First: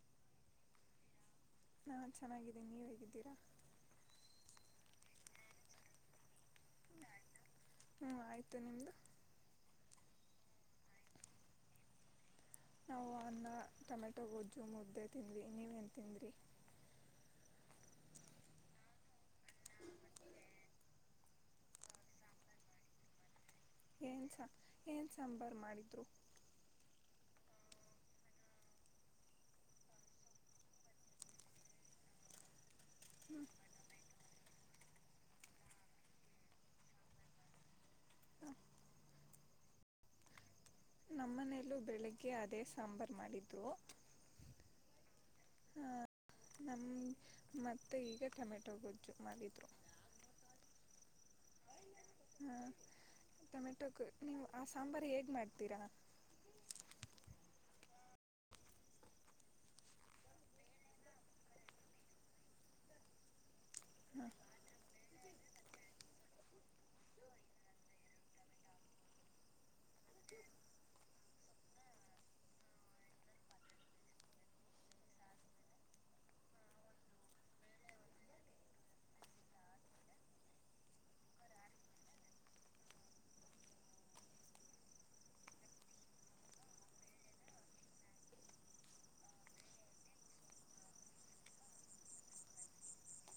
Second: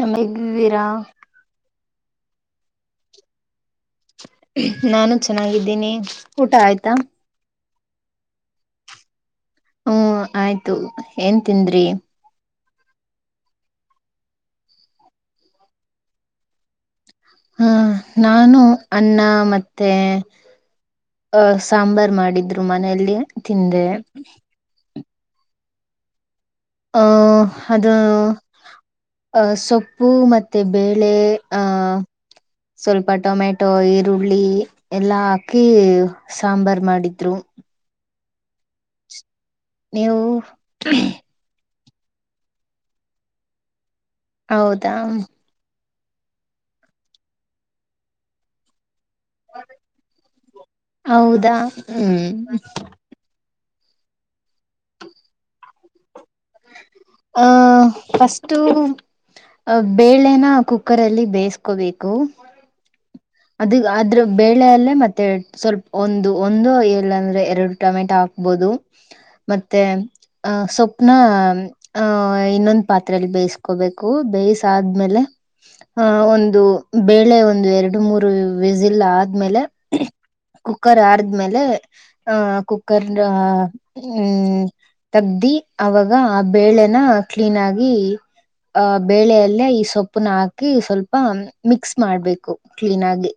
ನಮ್ ಹಗ್ವೀರಾ ನಾ ಚೆನ್ನಾಗಿದ್ದೀನಿ ನೀವ ಹೇಗಿದ್ದೀರಾ ನಾನು ಚೆನ್ನಾಗಿದ್ದೀನಿ ಊಟ ಆಯ್ತಾ ಹ್ಮ್ ಆಯ್ತು ನಿಮ್ದು ಹ್ಮ ಆಯ್ತು ಏನ್ ತಿಂದ್ರಿ ನಾವು ಅನ್ನ ಟೊಮೆಟೊ ಗೊಜ್ಜು ಮುದ್ದೆ ತಿಂದ್ವಿ ನೀವೇನು ತಿಂದಿರಿ ಹಹನಾನು ಅನ್ನ ಮತ್ತೆ ಅಹ ಸಾಂಬಾರ್ ಮಾಡಿದ್ರು ಮನೆಯಲ್ಲಿ ತಿಂದೆ ಏನ್ ಸಾ ಏನು ಸಾಂಬಾರು ಮಾಡಿದ್ರು ಆ ಅದು ಅ ಸೊಪ್ಪು ಮತ್ತೆ ಬೇಳೆ ಆಹ್ ಸ್ವಲ್ಪ ಹ್ಞೂ ಟೊಮೆಟೊ ಈರುಳ್ಳಿ ಎಲ್ಲಾ ಹಾಕಿ ಸಾಂಬಾರ್ ಮಾಡಿದ್ರು ನೀವು ನಮ್ಮನೆಯಲ್ಲ ಬೆಳಗ್ಗೆ ಅದೇ ಸಾಂಬಾರು ಮಾಡಿದ್ದವು ಹೌದಾ ನಮ್ಮ ಮೆತೆ ಈಗ ಟೊಮೆಟೊ ಗೊಜ್ಜು ಮಾಡಿದರು ಹೌದಾ ಹ್ಮ್ ಹಾ ಟೊಮೆಟೊ ನೀವು ಆ ಸಾಂಬಾರು ಹೇಗ್ ಮಾಡ್ತೀರಾ ಆ ಫಸ್ಟು ಅ ಬೇಳೆನ ಕುಕ್ಕರ್ ಅಲ್ಲಿ ಬೇಯಿಸಕೋಬೇಕು ಅದ ಅದ್ರ ಹಾಂ ಬೇಳೆಯಲ್ಲೇ ಮತ್ತೆ ಸ್ವಲ್ಪ ಒಂದು ಒಂದು ಇಲ್ಲ ಅಂದ್ರೆ ಎರಡು ಟೊಮೆಟೊ ಹಾಕ್ ಆಬಹದು ಮತ್ತೆ ಅಹ ಸ್ವಪ್ನ ಆಹ ಇನ್ನೊಂದ್ ಪಾತ್ರೆಯಲ್ಲಿ ಬೇಯಿಸ್ಕೋಬೇಕು ಬೇಯಿಸಾದ್ಮೇಲೆ ಆಹ ಒಂದು ಬೇಳೆ ಒಂದು ಎರಡು ಮೂರು ವಿಸಿಲ್ಲ ಆದ್ಮೇಲೆ ಕುಕ್ಕರ್ ಹಾರ್ಮೇಲೆ ಆಹ ಕುಕ್ಕರ್ ಹ್ಮ್ ತಗ್ದಿ ಅವಾಗ ಆ ಬೇಳೆನ ಕ್ಲೀನ್ ಆಗಿ ಅಹ್ ಬೇಳೆಯಲ್ಲೇ ಈ ಸೊಪ್ಪನ ಹಾಕಿ ಸ್ವಲ್ಪ ಮಿಕ್ಸ್ ಮಾಡ್ಬೇಕು ಕ್ಲೀನ್ ಆಗಿ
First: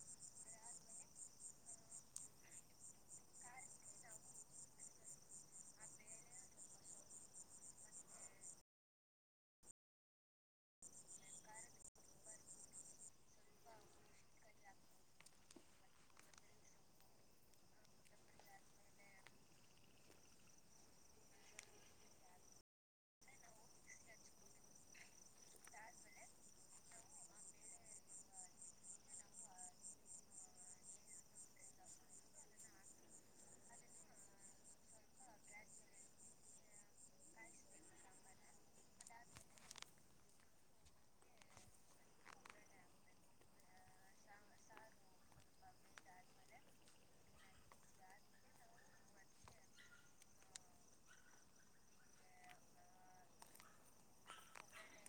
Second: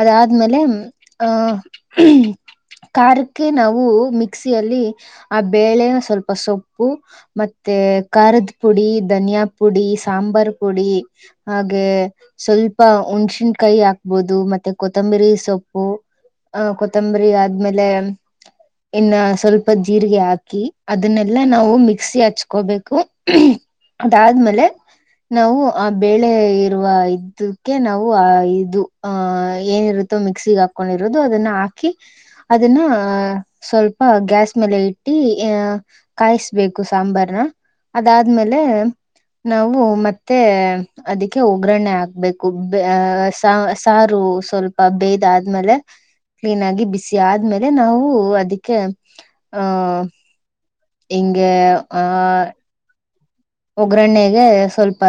ಅದಾದ್ಮೇಲೆ ಆಹ ಕಾರಾರಕ್ಕೆ ನಾವು ಮಿಕ್ಸಿಯಲ್ಲಿ ಆ ಬೇಳೆನ ಸ್ವಲ್ಪ ಸೊಪ್ಪು ಮತ್ತೆ ಖಾರದ ಪುಡಿ ಧನಿಯಾ ಪುಡಿ ಸಾಂಬಾರ್ ಪುಡಿ ಹಾಗೆ ಸ್ವಲ್ಪ ಹುಣ್ಸಿನ್ ಕೈ ಹಾಕ್ಬದು ಮತ್ತೆ ಕೊತ್ತಂಬರಿ ಸೊಪ್ಪು ಅ ಕೊತ್ತಂಬರಿ ಆದ್ಮೇಲೆ ಇನ್ನು ಸ್ವಲ್ಪ ಜೀರಿಗೆ ಹಾಕಿ ಅದನ್ನೆಲ್ಲಾ ನಾವು ಮಿಕ್ಸಿ ಹಚ್ಕೋಬೇಕು ಅದಾದ್ಮೇಲೆ ನಾವು ಆ ಬೆಳೆ ಇರುವ ಇದಕ್ಕೆ ನಾವು ಆ ಇದು ಆ ಏನಿರುತ್ತೋ ಮಿಕ್ಸಿಿಗೆ ಹಾಕೊಂಡಿರೋದು ಅದನ್ನ ಹಾಕಿ ಅದನ್ನ ಅಹ ಸ್ವಲ್ಪ ಗ್ಯಾಸ್ ಮೇಲೆ ಇಟ್ಟಿ ಅಹ ಕಾಯಿಸ್ಬೇಕು ಸಾಂಬರ ಅದಾದ್ಮೇಲೆ ನಾವು ಮತ್ತೆ ಅದಕ್ಕೆ ಒಗ್ಗರಣೆ ಹಾಕ್ಬೇಕು ಸಾರು ಸ್ವಲ್ಪ ಬೇದ ಆದ್ಮೇಲೆ ಕ್ಲೀನ್ ಆಗಿ ಬಿಸಿ ಆದ್ಮೇಲೆ ನಾವು ಅದಕ್ಕೆ ಆಹ್ ಇಂಗ ಆ ಒಗ್ಗರಣರಣೆಗೆ ಸ್ವಲ್ಪ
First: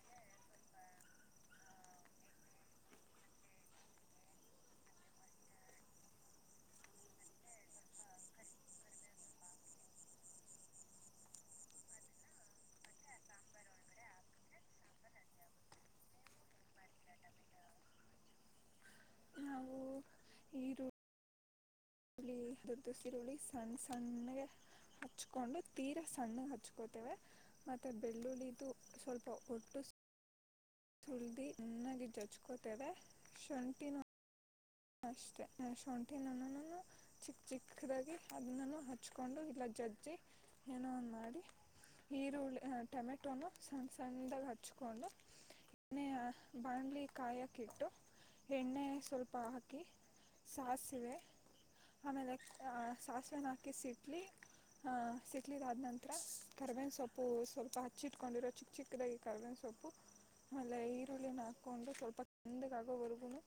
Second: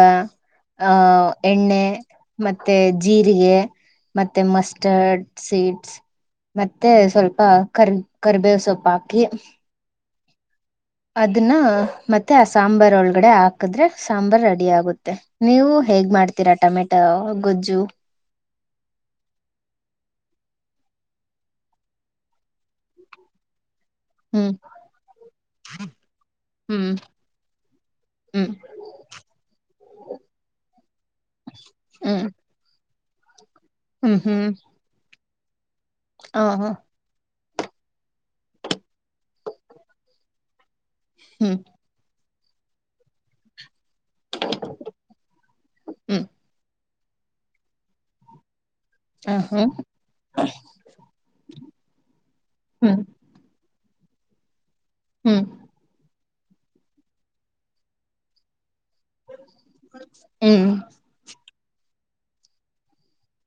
ಆಹ ಎಣ್ಣೆ ಮತ್ತೆ ಜೀರಿಗೆ ಮತ್ತೆ ಮಸ್ಟರ್ಡ್ ಸೀಡ್ಸ್ ಮತ್ತೆ ಸ್ವಲ್ಪ ಕರ್ ಕರಿಬೇವ ಸೊಪ್ಪ ಹಾಕಿ ಅದನ್ನ ಮತ್ತೆ ಆ ಸಾಂಬಾರ್ ಒಳಗಡೆ ಹಾಕಿದ್ರೆ ಸಾಂಬಾರ್ ರೆಡಿ ಆಗುತ್ತೆ ನೀವು ಹೇಗ್ ಮಾಡ್ತೀರಾ ಟೊಮೆಟೊ ಗೊಜ್ಜು ಹವು ಇದು ದದಿರೋಳಸ್ ಸಣ್ಣ ಸಣ್ಣಗೆ ಹ್ಮ್ ಹಚ್ಕೊಂಡು ತೀರ ಸಣ್ಣಗೆ ಹ್ಮ್ ಹಚ್ಕೋತೇವೆ ಮತ್ತೆ ಹ್ಮ್ ಬೆಳ್ಳುಳ್ಳಿದು ಸ್ವಲ್ಪ ಒಟ್ಟು ಸುಳ್ದಿ ನನ್ನಾಗಿ ಜೊಚ್ಕೋತೇವೆ ಶುಂಠಿನ ಹ್ಮ್ ಹ್ಮ್ ಅಷ್ಟೆ ಶುಂಠಿ ನನ ನಾನ ಚಿಕ್ಕ ಚಿಕ್ಕದಾಗಿ ಅದನ್ನ ಹಚ್ಕೊಂಡು ಇಲ್ಲ ಜಜ್ಜಿ ಏನೋ ಮಾಡಿ ಹ್ಮ್ ಹರುಳ್ಳಿ ಹ ಟೊಮೆಟೊನು ಸಣ್ಣ ಸಣ್ಣದಾಗ ಹಚ್ಕೊಂಡು ಬಾಣ್ಲಿ ಕಾಯಕ್ಕಿಟ್ಟು ಎಣ್ಣೆ ಹ ಸ್ವಲ್ಪ ಹ ಹಾಕಿ ಸಾಸಿವೆ ಆಮೇಲೆ ಹ್ಮ್ ಹ್ಮ್ ಸಾಸಿವೆನ ಹಾಕಿ ಸಿಡ್ಲಿ ಅ ಹ ಹ್ಮ್ ಹ್ಮ್ ಸಿಡ್ಲಿದಾದ ನಂತರ ಕಬೇನ್ ಸೊಪ್ಪು ಸ್ವಲ್ಪ ಹಚ್ಚಿ ಇಟ್ಕೊಂಡಿರೋ ಚಿಕ್ ಚಿಕ್ ಚಿಕ್ಕದಾಗಿ ಕರ್ಿನ ಸೊಪ್ಪು ಹ್ಮ್ ಆಮೇಲೆ ಈರುಳ್ಳಿನ ಹಾಕೊಂಡು ಸ್ವಲ್ಪ ಚಂದಗಾಗುವ ಹೊರ್ಗೂನು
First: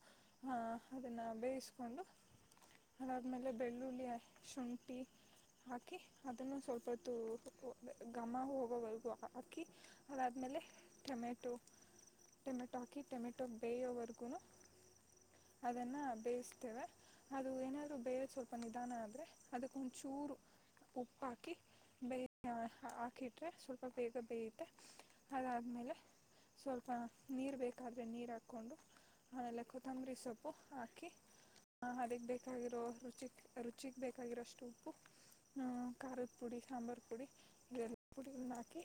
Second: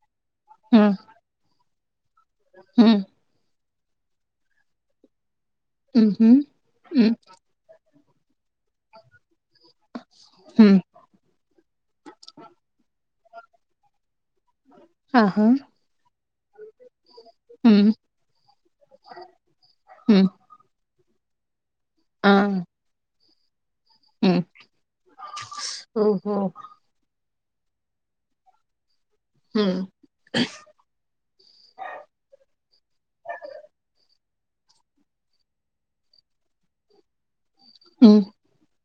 ಹಾ ಹ್ಮ್ ಅದನ್ನ ಬೇಯಿಸ್ಕೊಂಡು ಹ್ಮ್ ಆದಮೇಲೆ ಬೆಳ್ಳುಳ್ಳಿ ಶುಂಠಿ ಹಾಕಿ ಹ್ಮ್ ಅದನ್ನು ಸ್ವಲ್ಪ ಹ್ಮ್ ಹ್ಮ್ ಹ್ಮ್ ಹೊತ್ತು ಘಮ್ಮ ಹೋಗೋವರೆಗು ಅಕ್ಕಿ ಅದಾದಮೇಲೆ ಹ್ಮ್ ಟೊಮೆಟೊ ಟೊಮೆಟೊ ಹಾಕಿಟಮಟೋ ಬಯವರ್ಗೂ ಆ ಹಾ ಅದನ್ನು ಬೇಯಿಸ್ತೇವೆ ಅದು ಹ್ಮ್ ಏನಾದರೂ ಬೇರೆ ಸ್ವಲ್ಪ ನಿಧಾನ ಆದರೆ ಹ್ಮ್ ಅದಕ್ಕೊಂದುಚೂರು ಉಪ್ಪಾಕಿ ಬೇಯ ಹ ಹಾಕಿಟ್ರೆ ಸ್ವಲ್ಪ ಬೇಗ ಹ್ಮ್ ಬೇಯುತ್ತೆ ಅದಾದ್ಮೇಲೆ ಓಹೋ ಸ್ವಲ್ಪ [unintelligible] ನೀರು ಬೇಕಾದ್ರೆ ನೀರು ಹಾಕ್ಕೊಂಡು ಆಮೇಲೆ ಹ್ಮ್ ಕೊತ್ತಂಬರಿ ಸೊಪ್ಪು ಹಾಕಿ [unintelligible] ಹಾ ಅದಗ್ ಬೇಕಾಗಿರೋ ರುಚಿಕ್ ರುಚಿಗ್ ಬೇಕಾಗಿರೋ ಅಷ್ಟು ಉಪ್ಪು [unintelligible] ಖಾರದ ಪುಡಿ ಸಾಂಬಾರು ಪುಡಿ [unintelligible] ಗ ಹ್ಮ್ ಪುಡಿಗಳನ್ನ ಹಾಕಿ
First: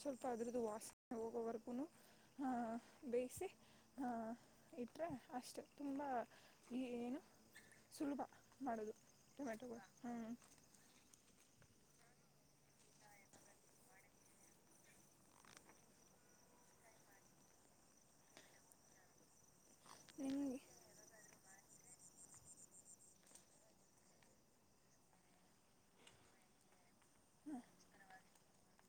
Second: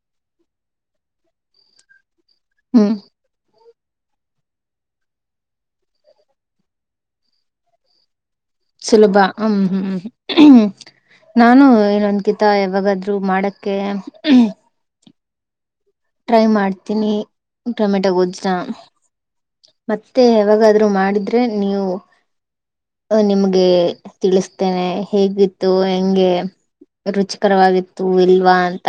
ಸ್ವಲ್ಪ ಅದ್ರದ್ದು ವಾಸನೆ ಹೋಗೋವರೆಗೂನು, [unintelligible] ಹಾ ಹ್ಮ್ ಬೇಯಿಸಿ ಹ ಇಟ್ಟರೆ [unintelligible] ಅಷ್ಟೆ ತುಂಬ ಏನು ಸುಲಭ [unintelligible] ಸುಲಭ ಹೂ ಹೂ ಟೊಮೆಟೊಗಳು ಹ್ಞೂ ಹೂ ನಾನು ಇನೊಂದ್ ಗಿತ ಯಾವಾಗಾದ್ಮಾಡಕ್ಕೆ ಟ್ರೈ ಮಾಡ್ತೀನಿ ಟೊಮೆಟೊ ಗೋಜ್ಜನ ಮತ್ತೆ ನಿಮಗೆ ಯಾವಾಗದ್ರು ಆದ್ರು ಮಾಡಿದ್ರೆ ನೀವು ನಿಮ್ಗೆ ತಿಳಿಸ್ತೇನೆ ಹೇಗಿತ್ತು ಹೆಂಗೆ ರುಚಿಕರವಾಗಿತ್ತು ಇಲ್ವಾ ಅಂತ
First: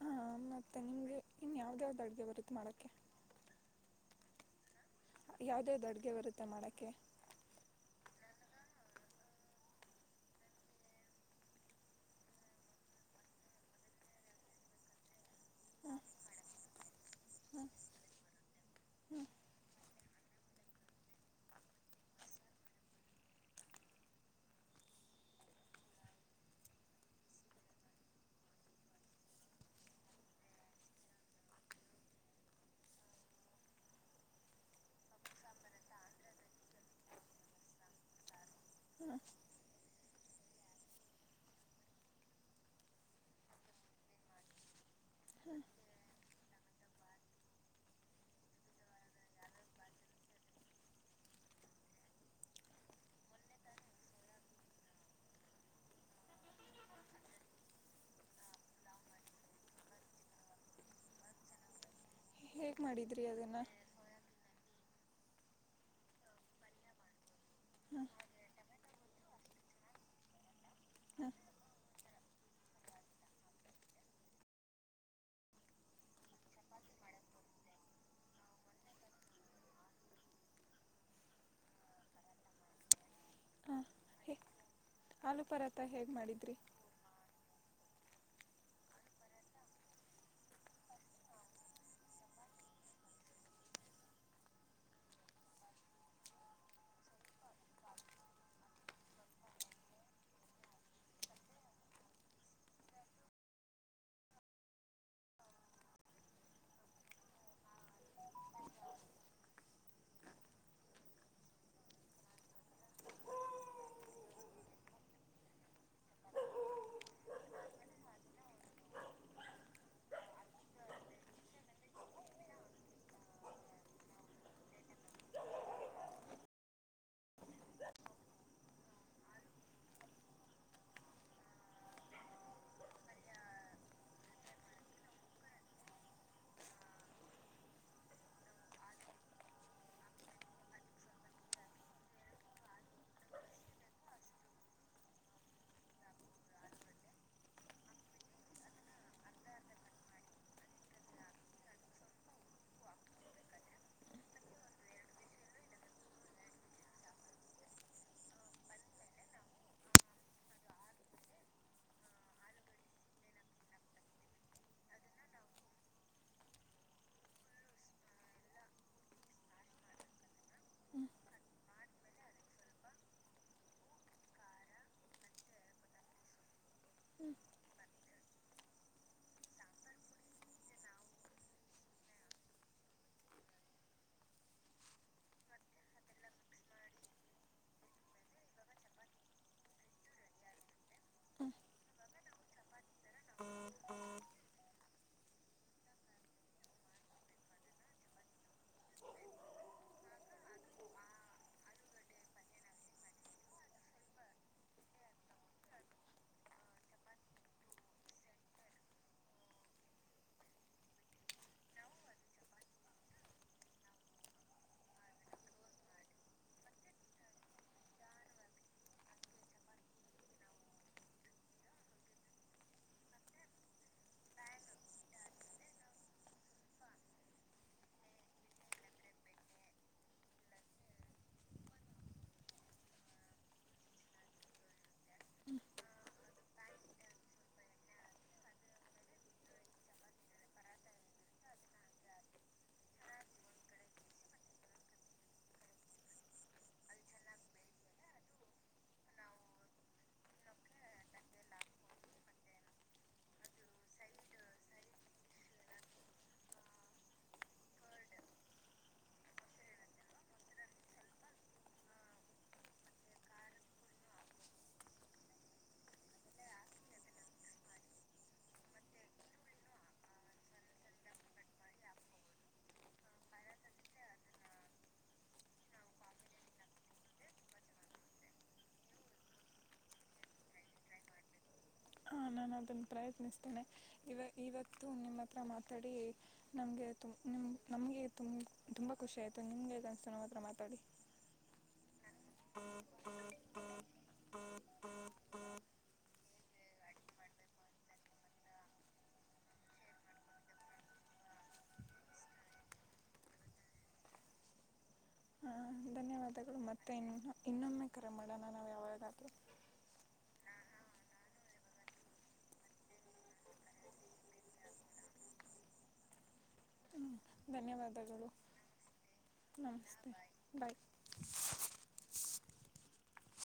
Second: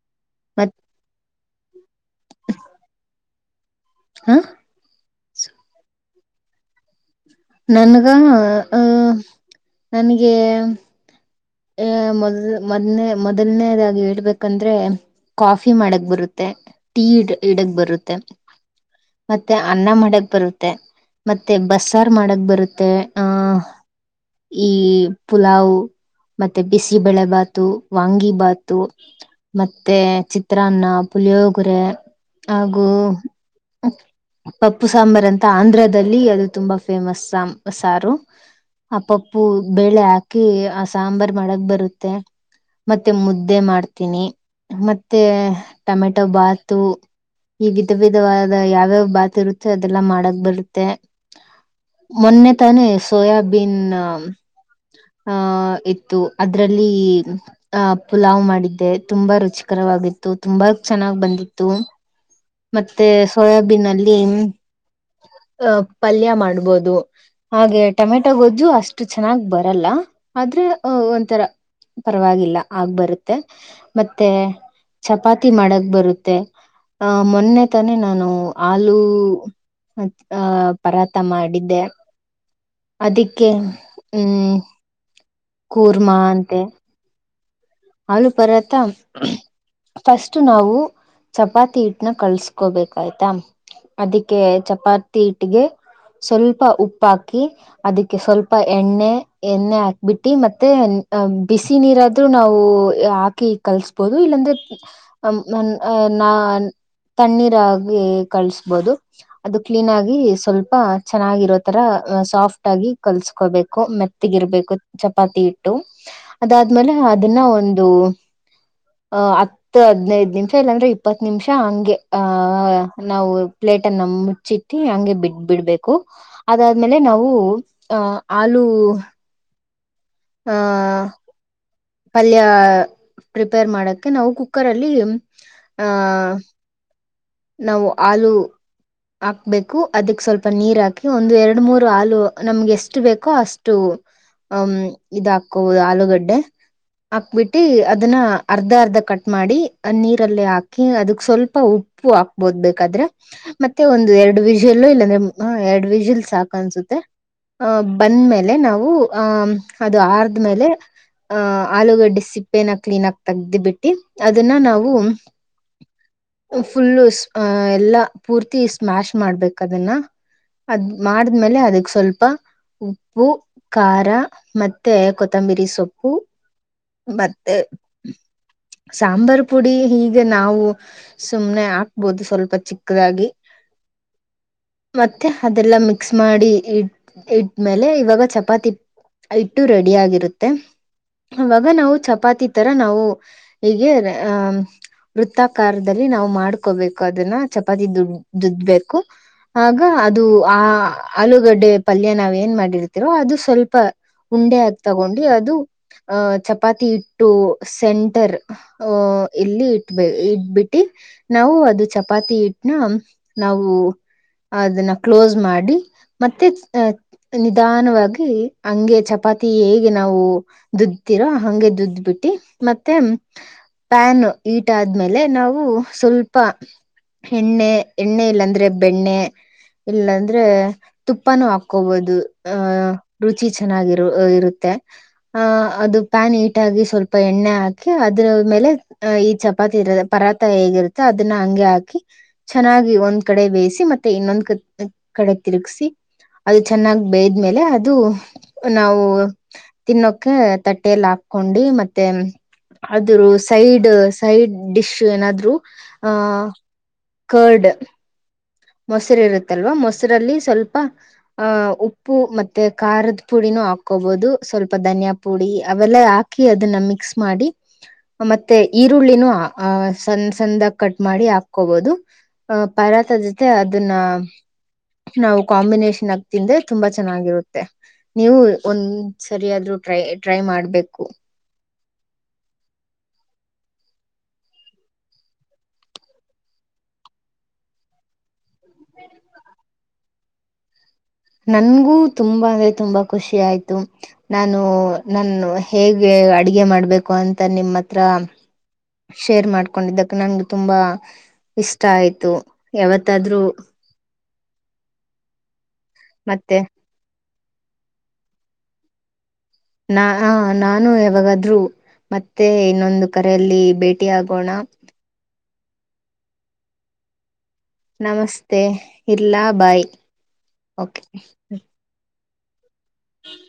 ಹಾ ಹಾ ಮತ್ ಮತ್ತೆ ನಿಮಗೆ ಇನ್ನು ಯಾವ್ದ ಯಾವ್ದು ಅಡುಗೆ ಬರುತ್ತೆ ಮಾಡಕ್ಕೆ ಹಾ ಯಾವ್ದ ಯಾವ್ದ ಅಡ್ಗೆ ಬರುತ್ತೆ ಮಾಡೋಕ್ಕೆ ನನ್ಗ ಆಹ ನನಗೆ ಆ ಮೊದಲ್ ಮೊದ್ನೇ ಮೊದಲನೇದಾಗಿ ಹೇಳ್ಬೇಕಂದ್ರೆ ಕಾಫಿ ಹಾಂ ಮಾಡಕ್ ಬರುತ್ತೆ ಟೀ ಇಡ್ ಹಾಂ ಇಡಕ್ ಬರುತ್ತೆ ಹಾಂ ಮತ್ತೆ ಅನ್ನ ಮಾಡಕ್ ಬರುತ್ತೆ ಮತ್ತೆ ಬಸಾರ್ ಮಾಡಕ್ ಬರುತ್ತೆ ಆಹ ಈ ಪುಲಾವ್ ಮತ್ತೆ ಬಿಸಿಬಳೆಬಾತು ವಾಂಗಿ ಭಾತು ಮತ್ತೆ ಚಿತ್ರಾನ್ನ ಪುಲಿಯೋಗುರೆ ಹಾಗು ಪಪ್ಪು ಸಾಂಬಾರ್ ಅಂತ ಆಂಧ್ರದಲ್ಲಿ ಅದು ತುಂಬಾ ಫೇಮಸ್ ಸಾಂಬ ಸಾರು ಅ ಹಾಂ ಪಪ್ಪು ಬೇಳೆ ಹಾಕಿ ಆ ಸಾಂಬಾರ್ ಮಳಕ್ ಬರುತ್ತೆ ಮತ್ತೆ ಮುದ್ದೆ ಮಾಡ್ತೀನಿ ಮತ್ತೆ ಟೊಮೆಟೊ ಭಾತು ಈ ವಿಧ ವಿಧವಾದ ಯಾವ್ಯಾವ ಬಾತ್ ಇರುತ್ತೆ ಅದೆಲ್ಲಾ ಮಾಡಕ್ ಬರುತ್ತೆ ಮೊನ್ನೆ ತಾನೇ ಸೋಯಾಬೀನ್ ಆಹ ಇತ್ತು ಅದ್ರಲ್ಲಿ ಆ ಅ ಪುಲಾವು ಮಾಡಿದ್ದೆ ತುಂಬಾ ರುಚಿಕರವಾಗಿತ್ತು ತುಂಬಾ ಚೆನ್ನಾಗ್ ಬಂದಿತ್ತು ಹೇಗೆ ಮತ್ತೆ ಮಾಡಿದ್ರಿ ಅದನ್ನು ಸೋಯಾಬೀನ್ ಅಲ್ಲಿ ಅಹ ಪಲ್ಯ ಮಾಡ್ಬೋದು ಹಾಗೆ ಹಾಂ ಟೊಮೆಟೊ ಗೊಜ್ಜು ಅಷ್ಟು ಚೆನ್ನಾಗ್ ಬರಲ್ಲ ಆದ್ರೆ ಹಾಂ ಒಂಥರ ಪರವಾಗಿಲ್ಲ ಆಗ್ ಬರುತ್ತೆ ಮತ್ತೆ ಚಪಾತಿ ಮಾಡಕ್ ಬರುತ್ತೆ ಆ ಮೊನ್ನೆ ತಾನೆ ನಾನು ಹಲೂ ಮ ಆಹ ಪರಾತ ಮಾಡಿದ್ದೆ ಅದಿಕ್ಕೆ ಹೂ ಹಾಲು ಪರೋಟ ಹೇಗೆ ಮಾಡಿದ್ರಿ ಹಾಲು ಪರೋಟ ಫಸ್ಟ್ ನಾವು ಚಪಾತಿ ಹಿಟ್ನ ಕಳ್ಸ್ಕೋಬೇಕಾಯ್ತಾ ಅದಕ್ಕೆ ಚಪಾತಿ ಹಿಟ್ಟಿಗೆ ಸ್ವಲ್ಪ ಉಪ್ಪಾಕಿ ಅದಕ್ಕೆ ಸ್ವಲ್ಪ ಎಣ್ಣೆ ಎಣ್ಣೆ ಹಾಕ್ಬಿಟ್ಟಿ ಮತ್ತೆ ಅ ಬಿಸಿ ನೀರಾದ್ೂ ನಾವು ಹಾಕಿ ಕಲ್ಸ್ಬಹುದು ಇಲ್ಲಾಂದ್ರೆ ನಾ ತಣ್ಣೀರಾಗ ಕಳಸ್ಬೋದು ಅದು ಕ್ಲೀನ್ ಆಗಿ ಸ್ವಲ್ಪ ಚೆನ್ನಾಗಿರೋ ತರ ಸಾಫ್ಟ್ ಆಗಿ ಕಲ್ಸ್ಕೋಬೇಕು ಮ ತೆಗಿರ್ಬೇಕು ಚಪಾತಿ ಇಟ್ಟು ಅದಾದ್ಮೇಲೆ ಅದನ್ನ ಒಂದು ಆ ಇ ಹದ್ನೈದ ನಿಮಿಷ ಇಲ್ಲಾಂದ್ರೆ ಇಪ್ಪತ್ತು ನಿಮಿಷ ಹಂಗೆ ಆಹ ನಾವು ಪ್ಲೇಟ್ ಅನ್ನು ಮುಚ್ಚಿ ಹಗೆ ಬಿಡ್ ಬಿಡ್ಬೇಕು ಅದಾದ್ಮೇಲೆ ನಾವು ಅಹ ಹಲೂ ಹಾ ಪಲ್ಯ ಪ್ರಿಪೇರ್ ಮಾಡಕ್ಕೆ ನಾವು ಕುಕ್ಕರಲ್ಲಿ ಆಹ ನಾವು ಹಲೂ ಹಾಕ್ಬೇಕು ಅದಕ್ ಸ್ವಲ್ಪ ನೀರ್ ಹಾಕಿ ಒಂದು ಎರಡು ಮೂರು ಹಾಲು ನಮ್ಗೆ ಎಷ್ಟು ಬೇಕೋ ಅಷ್ಟು ಹ್ ಇದ ಹಾಕುವುದು ಆಲೂಗಡ್ಡೆ ಹಾಕ್ಬಿಟ್ಟಿ ಅದನ್ನ ಅರ್ಧ ಅರ್ಧ ಕಟ್ ಮಾಡಿ ನೀರಲ್ಲಿ ಹಾಕಿ ಅದಕ್ ಸ್ವಲ್ಪ ಉಪ್ಪ ಉಪ್ಪು ಹಾಕ್ಬೋದ ಬೇಕಾದ್ರೆ ಮತ್ತೆ ಒಂದು ಎರಡು ವಿಜಲ್ಲೂ ಇಲ್ಲಾಂದ್ರೆ ಎರಡ್ ವಿಜಲ್ ಸಾಕ ಅನ್ಸುತ್ತೆ. ಅಹ ಬಂದ್ಮೇಲೆ ನಾವು ಆಹ್ ಅದು ಆರದ್ಮೇಲೆ ಅಹ್ ಆಲೂಗಡ್ಡೆ ಸಿಪ್ಪೆನ ಕ್ಲೀನ್ ಆಗಿ ತೆಗ್ದಿಬಿಟ್ಟಿ ಅದನ್ನ ನಾವು ಫುಲ್ಲು ಎಲ್ಲಾ ಪೂರ್ತಿ ಸ್ಮ್ಯಾಶ್ ಮಾಡ್ಬೇಕ ಅದನ್ನ ಅದ್ ಮಾಡಿದ್ಮೇಲೆ ಅದಕ್ ಸ್ವಲ್ಪ ಉಪ್ಪು ಖಾರ ಮತ್ತೆ ಕೊತ್ತಂಬಿರಿ ಸೊಪ್ಪು ಮತ್ತೆ ಸಾಂಬಾರ್ ಪುಡಿ ಹೀಗ ನಾವು ಸುಮ್ನೆ ಹಾಕ್ಬೋದು ಸ್ವಲ್ಪ ಚಿಕ್ಕದಾಗಿ ಮತ್ತೆ ಅದೆಲ್ಲ ಮಿಕ್ಸ್ ಮಾಡಿ ಇಟ್ ಇಟ್ಟ್ಮೇಲೆ ಇವಾಗ ಚಪಾತಿ ಹಿಟ್ಟು ರೆಡಿ ಆಗಿರುತ್ತೆ. ನನ್ ಮಗನವು ಚಪಾತಿ ತರ ನಾವು ಹೀಗೆ ಅಹ ವೃತ್ತಾಕಾರದಲ್ಲಿ ನಾವು ಮಾಡ್ಕೋಬೇಕು ಅದನ್ನ ಚಪಾತಿ ದುಡ್ ದುದಬೇಕು ಆಗ ಅದು ಆ ಆಲೂಗಡ್ಡೆ ಪಲ್ಯ ನಾವೇನ್ ಮಾಡಿರ್ತಿರೋ ಅದು ಸ್ವಲ್ಪ ಉಂಡೆ ಆಗ ತಗೊಂಡಿ ಅದು ಅ ಚಪಾತಿ ಹಿಟ್ಟು ಸೆಂಟರ್ ಅಹ ಇಲ್ಲಿ ಇಟ್ಬ ಇಟ್ಬಿಟ್ಟಿ ನಾವು ಅದು ಚಪಾತಿ ಹಿಟ್ಟನ ನಾವು ಅದನ್ನ ಕ್ಲೋಸ್ ಮಾಡಿ ಮತ್ತೆ ನಿಧಾನವಾಗಿ ಹಂಗೆ ಚಪಾತಿ ಹೇಗೆ ನಾವು ದುದತಿರೋ ಹಂಗೆ ದುದ ಬಿಟ್ಟಿ ಮತ್ತೆ ಪ್ಯಾನ್ ಹಿಟ್ ಆದ್ಮೇಲೆ ನಾವು ಸ್ವಲ್ಪ ಹೆಣ್ಣೆ ಎಣ್ಣೆ ಇಲ್ಲಾಂದ್ರೆ ಬೆಣ್ಣೆ ಇಲ್ಲಾಂದ್ರೆ ತುಪ್ಪಾನೂ ಹಾಕೋಬೋದು ಅಹ ರುಚಿ ಚೆನ್ನಾಗಿರು ಇರುತ್ತೆ. ಆಹ್ ಅದು ಪ್ಯಾನ್ ಹಿಟಾಗಿ ಸ್ವಲ್ಪ ಎಣ್ಣೆ ಹಾಕಿ ಅದ್ರ ಮೇಲೆ ಅಹ ಈ ಚಪಾತಿ ಇರದೆ ಪರಾತ ಹೇಗಿರುತ್ತೆ ಅದನ್ನ ಹಂಗೆ ಹಾಕಿ ಚೆನ್ನಾಗಿ ಒಂದ್ ಕಡೆ ಬೇಯಿಸಿ ಮತ್ತೆ ಇನ್ನೊಂದ್ ಕ ಕಡೆ ತಿರುಗ್ಸಿ ಅದು ಚೆನ್ನಾಗಿ ಬೇಯದ್ಮೇಲೆ ಅದು ನಾವು ತಿನ್ನೋ ತಟ್ಟೆೆಯಲ್ಲಿ ಹಾಕೊಂಡು ಮತ್ತೆ ಅದರ ಸೈಡ್ ಸೈಡ್ ಡಿಶ್ ಏನಾದ್ರು ಆಹ ಕರ್ಡ್ ಮೊಸರು ಇರುತ್ತಲ್ವಾ ಮೊಸರಲ್ಲಿ ಸ್ವಲ್ಪ ಆಹ ಉಪ್ಪು ಮತ್ತೆ ಖಾರದ ಪುಡಿನೂ ಹಾಕೋಬಹುದು ಸ್ವಲ್ಪ ಧನ್ಯ ಪುಡಿ ಅವೆಲ್ಲ ಹಾ ಹಾಕಿ ಅದನ್ನ ಮಿಕ್ಸ್ ಮಾಡಿ ಮತ್ತೆ ಈರುಳ್ಳಿನೂ ಅ ಸಣ ಸಣ್ಣದಾಗಿ ಕಟ್ ಮಾಡಿ ಹಾಕೋಬಹುದು ಹ ಪರತ ಜೊತೆ ಅದನ್ನ ನಾವು ಕಾಂಬಿನೇೇಶನ್ ಆಗ್ ತಿಂದ್ರೆ ತುಂಬಾ ಚೆನ್ನಾಗಿರುತ್ತೆ ನೀವು ಒಂದ್ ಸರಿಯಾದ್ರೂ ಟ್ರೈ ಟ್ರೈ ಮಾಡ್ಬೇಕು ಹಾ ನಾನು ಅದನ್ನು ಪ್ರಯತ್ನಿಸ್ತೇನೆ ಇವ ಇವತ್ತು ನಿಮ್ಮ ಹತ್ರ ಮಾತಾಡಿ ನಮಗೆ ತು ನಿಮ್ಮ ನಮಗೆ ತು ತುಂಬ ಖುಷಿ ಆಯಿತು ನಿಮಗೆ ಹೇಗೆ ಅನ್ನಿಸ್ತು ನಮ್ಮ ಹತ್ರ ಮಾತಾಡಿ ನನ್ಗೂ ತುಂಬಾ ಅಂದ್ರೆ ತುಂಬಾ ಖುಷಿ ಆಯ್ತು. ನಾನು ನಾನು ಹೇಗೆ ಅಡಗೆ ಮಾಡ್ಬೇಕು ಅಂತ ನಿಮ್ಮ ಹತ್ರ ಶೇರ್ ಮಾಡ್ಕೊಂಡಿದ್ದಕ್ಕೆ ನಂು ತುಂಬಾ ಇಷ್ಟ ಆಯ್ತು ಯಾವತ್ತಾದ್ರೂ ಧನ್ಯವಾದಗಳು ಮತ್ತೆ ಮತ್ತ ಇನ್ನು ಇನ್ನೊಮ್ಮೆ ಕರೆ ಮಾಡೋಣ ನಾವು ಯಾವಾಗಾದ್ರೂ ನಾ ನಾನು ಯಾವಾಗಾದ್ೂ ಮತ್ತೆ ಇನ್ನೊಂದು ಕರೆಯಲ್ಲಿ ಭೇಟಿ ಆಗೋಣ ಧನ್ಯವಾದಗಳು ನಮಸ್ತೆ ಇಡ್ಲಾ ಬಾಯ್ ನಮಸ್ತೆ ಬಾಯ್ ಓಕೆ. ಹ್ಞ